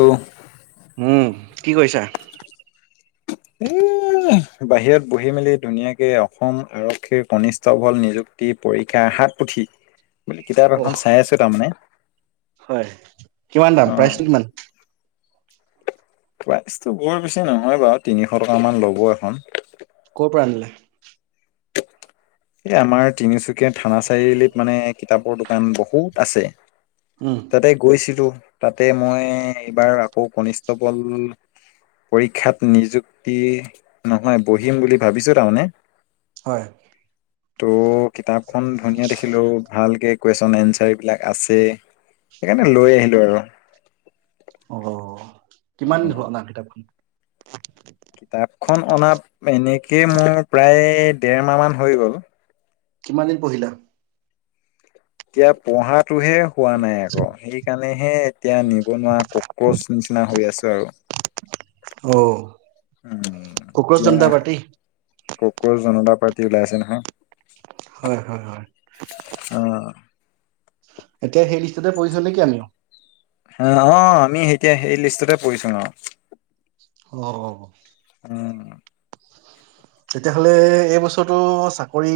এ উম কি কৰিৈছা বাহিৰত বহি মেলি ধুনীয়াকে অসম আৰক্ষীৰ কনিষ্টবল নিযুক্তি পৰীক্ষা হাত পুঠি বুলি কিতাপ অ এখন চাই আছো তাৰমানে হয় কিমান দাম অ প্ৰাইচটো কিমান প্ৰাইচটো বৰ বেছি নহয় বাৰু তিনিশ টকাামান ল'ব এখন ক' পৰা আনিলে এই আমাৰ তিনিচুকীয়া থানা চাৰিআলিত মানে কাপোৰ দোকান বহুত আছে। উম, তাতে গৈছিলো। তাতে মই এইবাৰ আকৌ কনিষ্টবল পৰীক্ষাত নিযুক্তি নহয় বহিম বুলি ভাবিছো তাৰমানে হয়। ত' কিতাপখন ধুনীয়া দেখিলো আৰু ভালকে কুৱেশ্যন এনঞ্চাৰবিলাক আছে সেইকাৰণে লৈ আহিলো আৰু অ'। অ কিমান হ না কিতাপখন [unintelligible] খখন অনা এনেকেই মোৰ প্ৰায়ে দেৰমাহ মান হৈ গ'ল। কিমান দিন পঢহিলা। এতিয়া পঢ়াটোহে হোৱা নাই আকৌ সেইকাৰণেহে এতিয়া নিবনুৱা কক্ৰচ নিচিনা হৈ আছো আৰু। অ', উ', কক্ৰচ এতিয়া জনতা পাৰ্টি? কক জন প্ৰাৰতি লাইছে ন হা। হয়', হয়', হয়'। অ স [inaudible] অ', আমি সেইতিয়। সেই লিষ্টতে পৰিছোঁ আৰু। অ', অ'। উম'। তেতিয়াহ'লে এই বছৰটো চাকৰি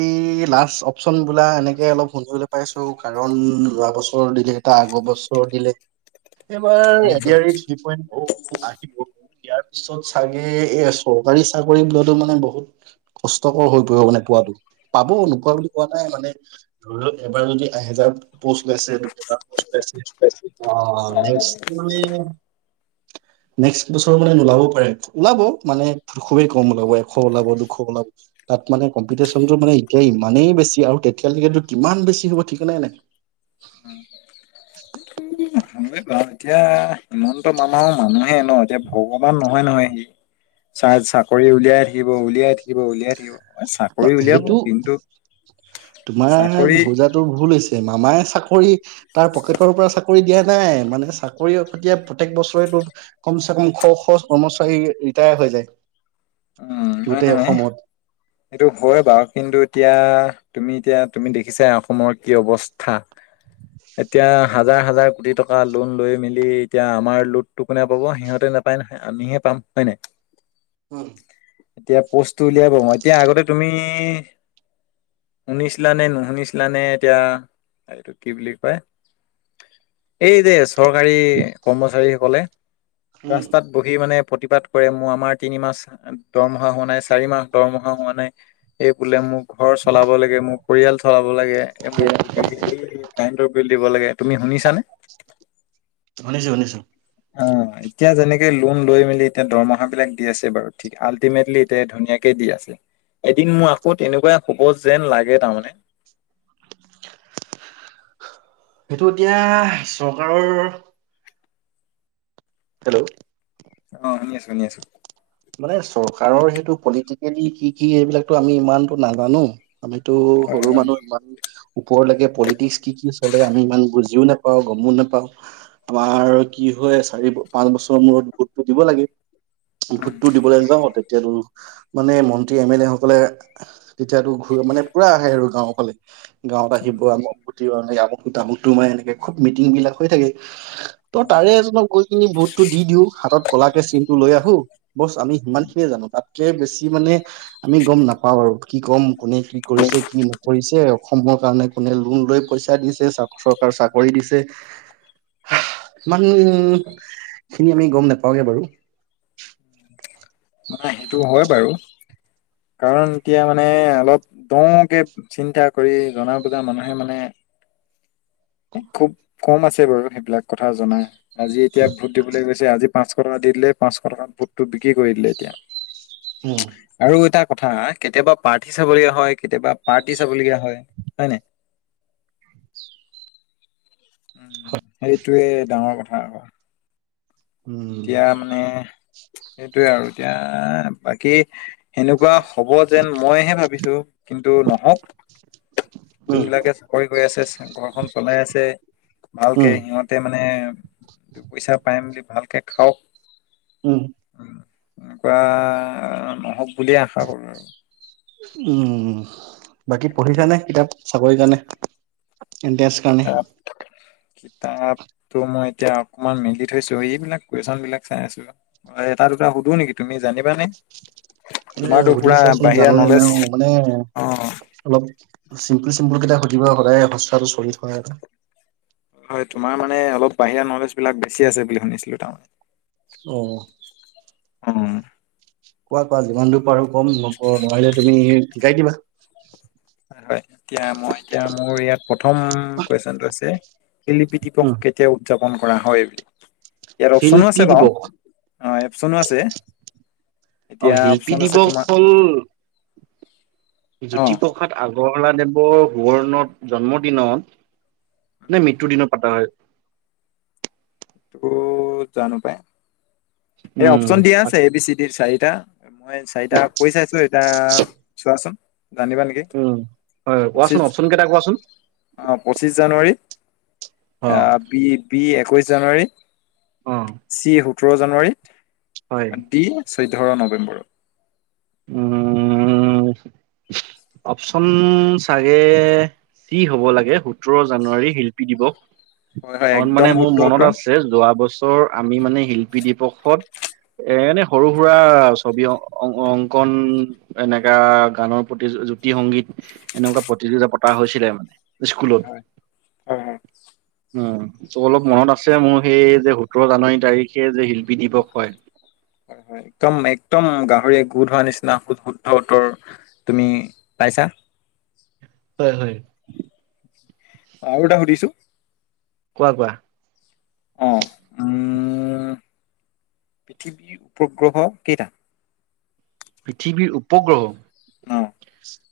লাষ্ট অপচন বোলা এনেকে অলপ শুনিবলৈ পাইছো কাৰণ যোৱা বছৰ দিলেটা আগৰ বছৰ দিলে। এইবাৰ হয় A D R E three point ব আহিব। ইয়াৰ পিছত চাগে এ চৰকাৰী চাকৰি বোলতো মানে বহুত কষ্টকৰ হৈ পৰিব মানে পোৱাতটো, পাব নোপোৱা বুলি কোৱা নাই মানে ধৰি লওক এবাৰ যদি এহেজাৰ পোষ্ট ওলাইছে এইটো কিবা, পোষ্ট ওলাইছে। বা', নেক্সট মানে নেক্সট বছৰ মানে নোলাব পাৰে, ওলাব মানে খুবেই কম ওলাব এশ ওলাব লোকস অলপ তাত মানে কম্পিটিচনতটো মানে এতিয়া ইমানেই বেছি আৰু তেতিয়ালৈকেতো কিমান বেছি হ'ব ঠিক নাই নাই। হয় বু, এতিয়া হিমন্ত মামা মানুহে ন এতিয়া ভগৱান নহয় নহয় সি চাই চাকৰি উলিয়াই থাকিব উলিয়াই থাকিব উলিয়াই থাকিব। চাকৰি উলিয়াব সেইটো কিন্তু তোমাৰ চাকৰি ভোজাো ভুল হৈছে মামাই আছে চাকৰি তাৰ পকেটৰ পৰা চাকৰি দিয়া নাই মানে চাকৰি সতিয়া প্ৰত্যেক বছৰেতটো কমচে কম শ শ কৰ্মচাৰী ৰিটায়াৰ হৈ যায়। গোটেই অসমত এইটো হয় বাৰু, কিন্তু এতিয়া তুমি এতিয়া তুমি দেখিছা অসমৰ কি অৱস্থা। এতিয়া হাজাৰ হাজাৰ কোটি টকা লোন লৈ মেলি এতিয়া আমাৰ লোডটো কোনে পাব। সিহঁতে নাপায় নহয় আমিহে পাম। হয় নাই? এতিয়া প'ষ্টটো উলিয়াব সময়ত এতিয়া আগতে তুমি শুনিছিলানে? নুশুনিছিলানে? এতিয়া এইটো কি বুলি কয়। এই যে চৰকাৰী কৰ্মচাৰীসকলে ৰাস্তাত এতিয়া বহি মানে প্ৰতিবাদ কৰে। মোৰ আমাৰ তিনিমাহ দৰমহা হোৱা নাই। চাৰি মাহ দৰমহা অ হোৱা নাই এই বোলে মোক ঘৰ চলাব লাগে। মোৰ পৰিয়াল চলাব লাগে। এ মোৰ--কাৰেণ্টৰ বিল দিব লাগে। তুমি শুনিছানে? শুনিছো শুনিছো অ এতিয়া যেনেকে লোন লৈ মেলি এতিয়া দৰমহা বিলাক দি আছে। বাৰু ঠিক আল্টিমেটলি এতিয়া ধুনীয়াকে দি আছে। এদিন মোৰ আকৌ তেনেকুৱাই হ'ব যেন লাগে। তাৰমানে সেইটো এতিয়া চৰকাৰৰ হেল্ল'। অ শুনি আছোঁ শুনি আছোঁ। মানে চৰকাৰৰ সেইটো পলিটিকেলি কি কি? এইবিলাকটো আমি ইমানটো নাজানো। আমিতো শুনি আছো সৰু হয় হয় মানুহ ইমান ওপৰলৈকে পলিটিক্স কি কি চলে আমি ইমান বুজিও নাপাওঁ। গমো নাপাওঁ আমাৰ কি হয় চাৰি পাঁচ বছৰ মূৰত ভোটটো দিব লাগে। বহুত ভোট দিবলৈ যাওঁ আৰু তেতিয়া তোৰ মানে মন্ত্ৰী এম এল এ সকলে তেতিয়াতো ঘূ মানে পুৰা আহে আৰু গাঁওৰ ফালে গাঁৱত আহিব আকৌ গাওঁত সোমাই এনেকে খুব মিটিং বিলাক হৈ থাকে। ত অ তাৰে এজনক গৈ কিনি ভোটটো দি দিওঁ হালত কলাকে চিনটো লৈ আহোঁ। বছ আমি সিমান খিনিয়ে জানো। তাতকে বেছি মানে আমি গম নাপাওঁ, আৰু কি ক'ম কোনে কি কৰিছে কি নকৰিছে অসমৰ কাৰণে কোনে লোন লৈ পইচা দিছে। চ চৰকাৰ চাকৰি দিছে ইমান খিনি আমি গম নেপাওঁগে বাৰু মানে সেইটো হয় বাৰু, কাৰণ এতিয়া মানে অলপ দকে চিন্তা কৰি জনা বুজা মানুহে মানে খুব কম আছে বাৰু, সেইবিলাক কথা জনা আজি এতিয়া ভোট দিবলৈ গৈছে। আজি পাঁচশ টকা দি দিলে। পাঁচশ টকাত ভোটটো বিক্ৰী কৰি দিলে এতিয়া উম আৰু এটাক কথা কেতিয়াবা পাৰ্থি চাব লগীয়া হয় কেতিয়াবা পাৰ্টি চাবলগীয়া হয়। হয় নই? সেইটোৱে ডাঙৰ কথা আকৌ উম এতিয়া মানে সেইটোৱেই আৰু এতিয়া বাকী সেনেকুৱা হব যেন মইহে ভাবিছো কিন্তু নহওক উম যোনবিলাকে চাকৰি কৰি আছে ঘৰখন চলাই আছে ভালকে উম সিহঁতে মানে দু পইচা পাইম বুলি ভাল তাকে খাওক উম এনেকুৱা নহক বুলিয়ে আশা কৰো আৰু উম বাকী পঢ়িছানে কিতাপ চাকৰি কাৰণে? এনট্ৰেঞ্চ কাৰণে তাত তো মই এতিয়া অকমান মিলি থৈছো। এইবিলাক কুৱেচন বিলাক চাই আছো এটা দুটা সুধো নেকি তুমি জানিবা নে? এ সুধিচোৱাচোন জানো নলেজ নাই মানে অ', অলপ চিম্পুল চিম্পুল কেইটা সুধিবা সলোয় সচৰাচত চলি থকাটো হয় তোমাৰ মানে অলপ বাহিৰা নলেজ বিলাক বেছি আছে বুলি শুনিছিলো তাৰমানে। অ। অ। কোৱা কোৱা যিমান দূৰ পাৰো কম নোৱাৰিলে তুমি শিকাই দিবা। [unintelligible] হয় হয় এতিয়া মই এতিয়া মোৰ ইয়াত প্ৰথম কুৱেশনটো হৈছে শিল্পী দিৱস উম। কেতিয়াও উদযাপন কৰা হয় বুলি। ইয়াত অপচনো শিল্পী আছে বাৰু দিৱস অ অপচনো আছে অ এতিয়া শিল্পী অপচন আছে দিৱস তোমাৰ হ'ল অ জ্যোতিপ্ৰসাদ আগৰৱালা দেৱৰ সোৱৰনত জন্মদিনত নে মৃত্যুৰ দিনত পতা হয় ত জানো পাই এই উম অপশচন দিয়া আছে এ বি চি ডিৰ চাৰিটা মই চাৰিটা ক চাইছো এতিয়া চোৱাচোন জানিবা নেকি উম হয় কোৱাচোন পঁচিছ অপচন কেইটা কোৱাচোন অঁ পঁচিছ জানুৱাৰী অ বি বি এ একৈছ জানুৱাৰী অ চি হ' সোতৰ জানুৱাৰী হয় দি তেৰ নৱেম্বৰ উম অপচন চাগে চি হ'ব লাগে সোতৰ জানুৱাৰী শিল্পী দিৱস। হয় হয় কাৰণ একদম মানে মোৰ শুদ্ধ মনত উত্তৰ আছে যোৱা বস্তু অ' আমি মানে শিল পি দিৱসত এনে সৰু সুৰা ছবি অ, অ, অং কন এনেকা গানৰ প্ৰতি জ্যোতি সংগীত এনেকুৱা প্ৰতিযোগিতা পতা হৈছিলে মানে। হয় স্কুলত হয় হয় হয় উম চ' অলপ মনত আছে মোৰ সেই যে সোতৰ জানুৱাৰী তাৰিখে যে শিল্পী দিৱস হয়। হয় হয় একদম একদম গোট ধৰা হোৱাৰ নিচিনা শু শুদ্ধ উত্তৰ তুমি পাইছা। হয় হয়। আৰু এটা সুধিছো কোৱা কোৱা। অ' উম পৃথিৱীৰ উপগ্ৰহ কেইটা? পৃথিৱীৰ উপগ্ৰহ। অঁ।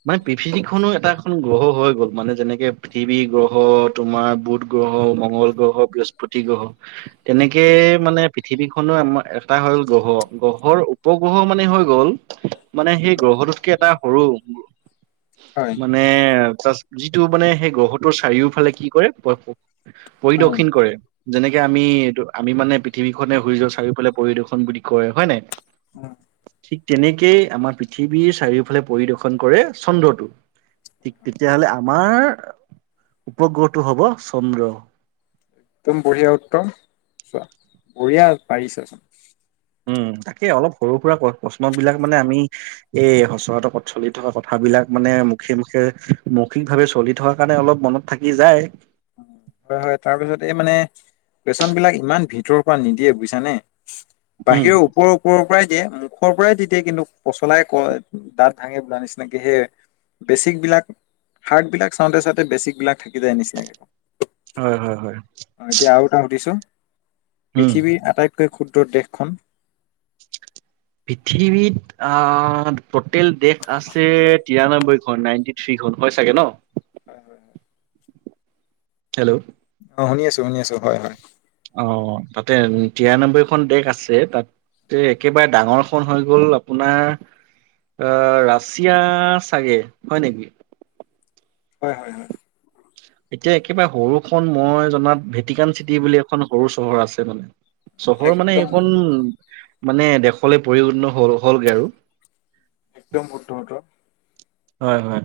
মানে পৃথিৱীখনো এটা এখন গ্ৰহ হৈ গ'ল মানে যেনেকে পৃথিৱী গ্ৰহ তোমাৰ বুধ গ্ৰহ, মংগল গ্ৰহ, বৃহস্পতি গ্ৰহ তেনেকে মানে পৃথিৱীখনো আমাৰ এটা হল গ্ৰহ গ্ৰহৰ উপগ্ৰহ মানে হৈ গ'ল মানে সেই গ্ৰহটোতকে এটা সৰু হয় মানে তাত যিটো মানে সেই গ্ৰহটোৰ চাৰিওফালে কি কৰে। উম পৰিদক্ষিণ কৰে যেনেকে আমি এইটো আমি মানে পৃথিৱীখনে সূৰ্যৰ চাৰিওফালে পৰিদৰ্শন বুলি কয় হয় নে নাই? অঁ। ঠিক তেনেকেই আমাৰ পৃথিৱীৰ চাৰিওফালে পৰিদৰ্শন কৰে চন্দ্ৰটো। ঠিক তেতিয়াহ'লে আমাৰ উপগ্ৰহটো হ'ব চন্দ্ৰ। একদম বঢ়িয়া উত্তৰ চোৱা বঢ়িয়া পাৰিছাচোন। উম তাকে অলপ সৰু সুৰা ক প্ৰশ্ন বিলাক মানে আমি এই সচৰাতকত চলি থকা কথাবিলাক মানে মুখে মুখে মৌখিকভাৱে চলি থকা কাৰণে অলপ মনত থাকি যায়। হয় হয় তাৰ পিছত এই মানে কোৱেচন বিলাক ইমান ভিতৰৰ পৰা নিদিয়ে বুজিছানে। উম বাহিৰৰ ওপৰৰ ওপৰৰ পৰাই দিয়ে মুখৰ পৰাই দি দিয়ে কিন্তু পচলাই দাঁত ভাঙি বোলা নিচিনাকি সে বেচিক বিলাক শাক বিলাক চাওঁতে চাওঁতে বেচিক বিলাক থাকি যায় নেকি। হয় হয় হয়। এতিয়া আৰু সুধিছো উম পৃথিৱীৰ আটাইতকৈ ক্ষুদ্ৰ দেশখন পৃথিৱীত অ' টোটেল দেশ আছে তিৰানব্বৈ খন নাইনটি থ্ৰী খন হয় চাগে ন। হয় হয় হয়। হেল্ল' অ' শুনি আছো শুনি আছো হয় হয়। অ' তাতে তিৰানব্বৈখন দেশ আছে তাতে একেবাৰে ডাঙৰখন হৈ গ'ল আপোনাৰ আ' ৰাছিয়া চাগে হয় নেকি। হয়, হয়, হয়। এতিয়া একেবাৰে সৰুখন মই জনাত ভেটিকান চিটি বুলি এখন সৰু চহৰ আছে মানে চহৰ মানে একদম এইখন মানে দেশলৈ পৰিপূৰ্ণ হ'ল হ'লগৈ আৰু। একদম বুদ্ধিমট হয় হয়।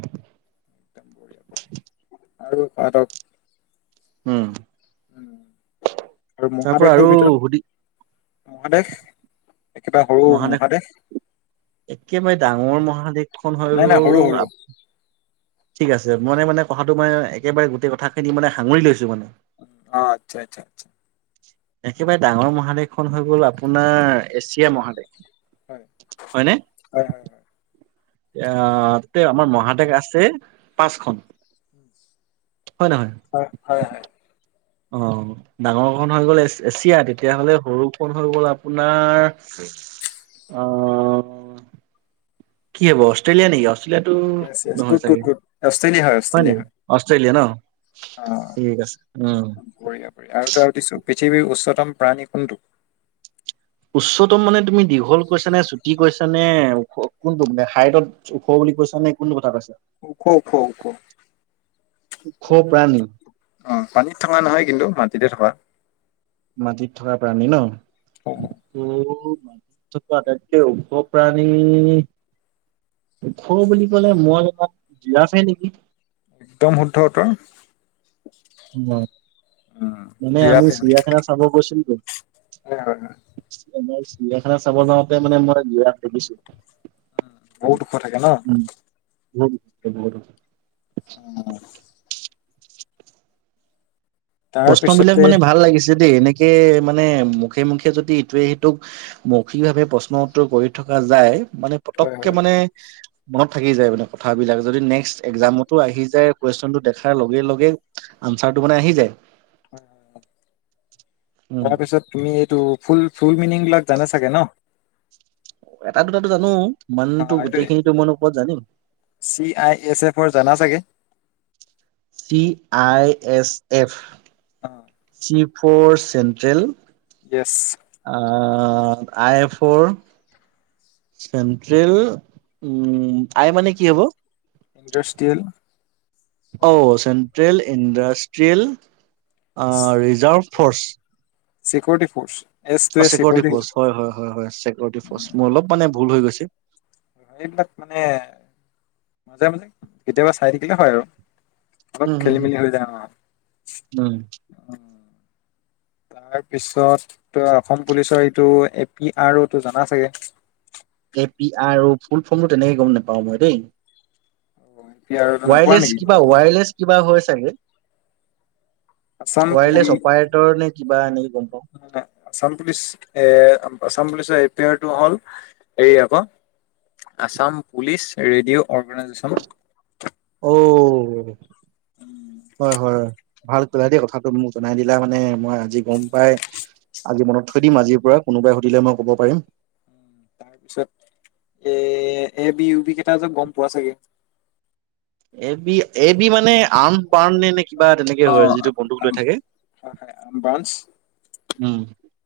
বঢ়িয়া বঢ়িয়া। আৰু কাট অপ উম। আৰু তাৰ পৰা মহাদেশৰ আৰু সুধি ভিতৰত মহাদেশ একেবা সৰু মহাদেশ একেবাৰে ডাঙৰ মহাদেশখন হৈ নাই নাই গ'ল সৰু সৰু ঠিক আছে মই মানে কথাাতটো মানে একেবাৰে গোটেই কথা খিনি মানে সাঙুৰি লৈছো মানে। অ অ আচ্ছা আচ্ছা আচ্ছা। একেবাৰে ডাঙৰ মহাদেশখন হৈ গ'ল আপোনাৰ এছিয়া মহাদেশ। হয়, হয়, হয়, হয়। এয়া তে আমাৰ মহাদেশ আছে পাঁচখন। হয়, হয়, হয়। অহ ডাঙৰখন হৈ গ'ল এছিয়া তেতিয়াহলে সৰুখন হৈ গ'ল আপোনাৰ অ কি হব? অষ্ট্ৰেলিয়া নেকি? অচ য়েছ অষ্ট্ৰেলিয়াটো য়েছ নহয় গুড গুড চাগে? গুড অষ্ট্ৰেলিয়া হয় অষ্ট্ৰেলিয়া নেকি অষ্ট্ৰেলিয়া ন। অ, ঠিক আছে উম। বঢ়িয়া বঢ়িয়া আৰু তাৰ পিছত। পৃথিৱীৰ উচ্চতম প্ৰাণী কোনটো? উচ্চতম মানে তুমি দীঘল কৈছা নে চুটি কৈছা নে কোনটো মানে হাইটত ওখ বুলি কৈছা নে কোনটো কথা কৈছা? ওখ ওখ ওখ। ওখ প্ৰাণী আহ পানীত থকা নহয় কিন্তু মাটিতে থকা। মাটিত থকা প্ৰাণী ন? অ [unintelligible] মাটিত থকা আটাইতকৈ ওখ প্ৰাণী খ বুলি ক'লে মই জনাত জিৰাফ হে নেকি? একদম শুদ্ধ উত্তৰ। এনে উম মানে আমি জিৰাফে হয় চিৰিয়াখানা চাব গৈছিলোটোন। হয় হয় হয় চিৰিয়াখানা চাব যাওঁতে মানে মই জিৰাফ দেখিছো। অ বহুত ওখ থাকে ন। উম বহুত বহুত ওখ। উম প্ৰশ্ন বিলাক তাৰপিছতে মানে ভাল লাগিছে দেই এনেক কে মানে মুখে-মুখে যদি ইটোৱে সিটোক মৌখিকভাৱে প্ৰশ্ন উত্তৰ কৰি থকা যায় মানে হয় হয় পতককে হয়। মানে মনত থাকি যায় মানে কথাবিলাক যদি নেক্সট একজামতো আহি যায় কুৱেশনটো দেখাৰ লগে-লগে আনচাৰটো মানে আহি যায়। [inaudible] উম। তাৰপিছত তুমি এইটো ফুল ফুল মিনিংবিলাক জানে চাগে ন। এটা দুটাটো জানো অ ইমানটো এইটো গোটেইখিনিটো মই ক'ত জানিম। চি আই এছ এফৰ জানা চাগে চি আই এছ এফ। অ চি ফৰ চেণ্ট্ৰেল য়েছ। আ I for central um I মানে কি হ'ব। ইণ্ডাষ্ট্ৰীয়েল। অঁ চেণ্ট্ৰেল ইণ্ডাষ্টষ্ট্ৰিয়েল অঁ ৰিজাৰ্ভ ফৰ্চ। Security force. অঁ চিকিউৰিটি ফৰ্চ হয় হয়- হয়- হয়, চিকিউৰিটি ফ'ৰ্চ, মোৰ অলপ মানে ভুল হৈ গৈছে। সেইবিলাক মানে মাজে- মাজে কেতিয়াবা চাই থাকিলে হয় আৰু। অলপ উম, হুম, খেলি হুম। মেলি হৈ যায় অঁ। উম তাৰপিছত অসম পুলিচৰ এইটো এ পি আৰ অ' টো জানা চাগে। A P R O full ফৰ্মটো তেনেকে গম নেপাওঁ মই দেই। এ পি আৰ অ'টো নোপোৱা নেকি ৱায়াৰলেছ কিবা ৱায়াৰলেছ কিবা হৈছ [unintelligible] আচাম পুলি কিবা এনেকে গম পাওঁ আছাম পুলিচ এ আসাম পুলিচৰ এ পি আৰ আৰটো হ'ল হেৰি আকৌ আছাম পুলিচ ৰেডিঅ' অৰ্গেনাইজেচন। অঔ। হয়-হয়। ভাল কৰিলা দেই কথাটো মোক জনাই দিলা মানে মই আজি গম পাই আজি মনত থৈ দিম আজিৰ পৰা কোনোবাই সুধিলে মই ক'ব পাৰিম। তাৰ পিছত এ- এ বি ইউ বি কেইটা যে গম পোৱা চাগে। এবি- এবি মানে আন বাওণ নে- নে কিবা তেনেকে অ হয় যিটো বন্দুক লৈ আম- থাকে, হয় হয় আম ব্ৰাঞ্চ উম।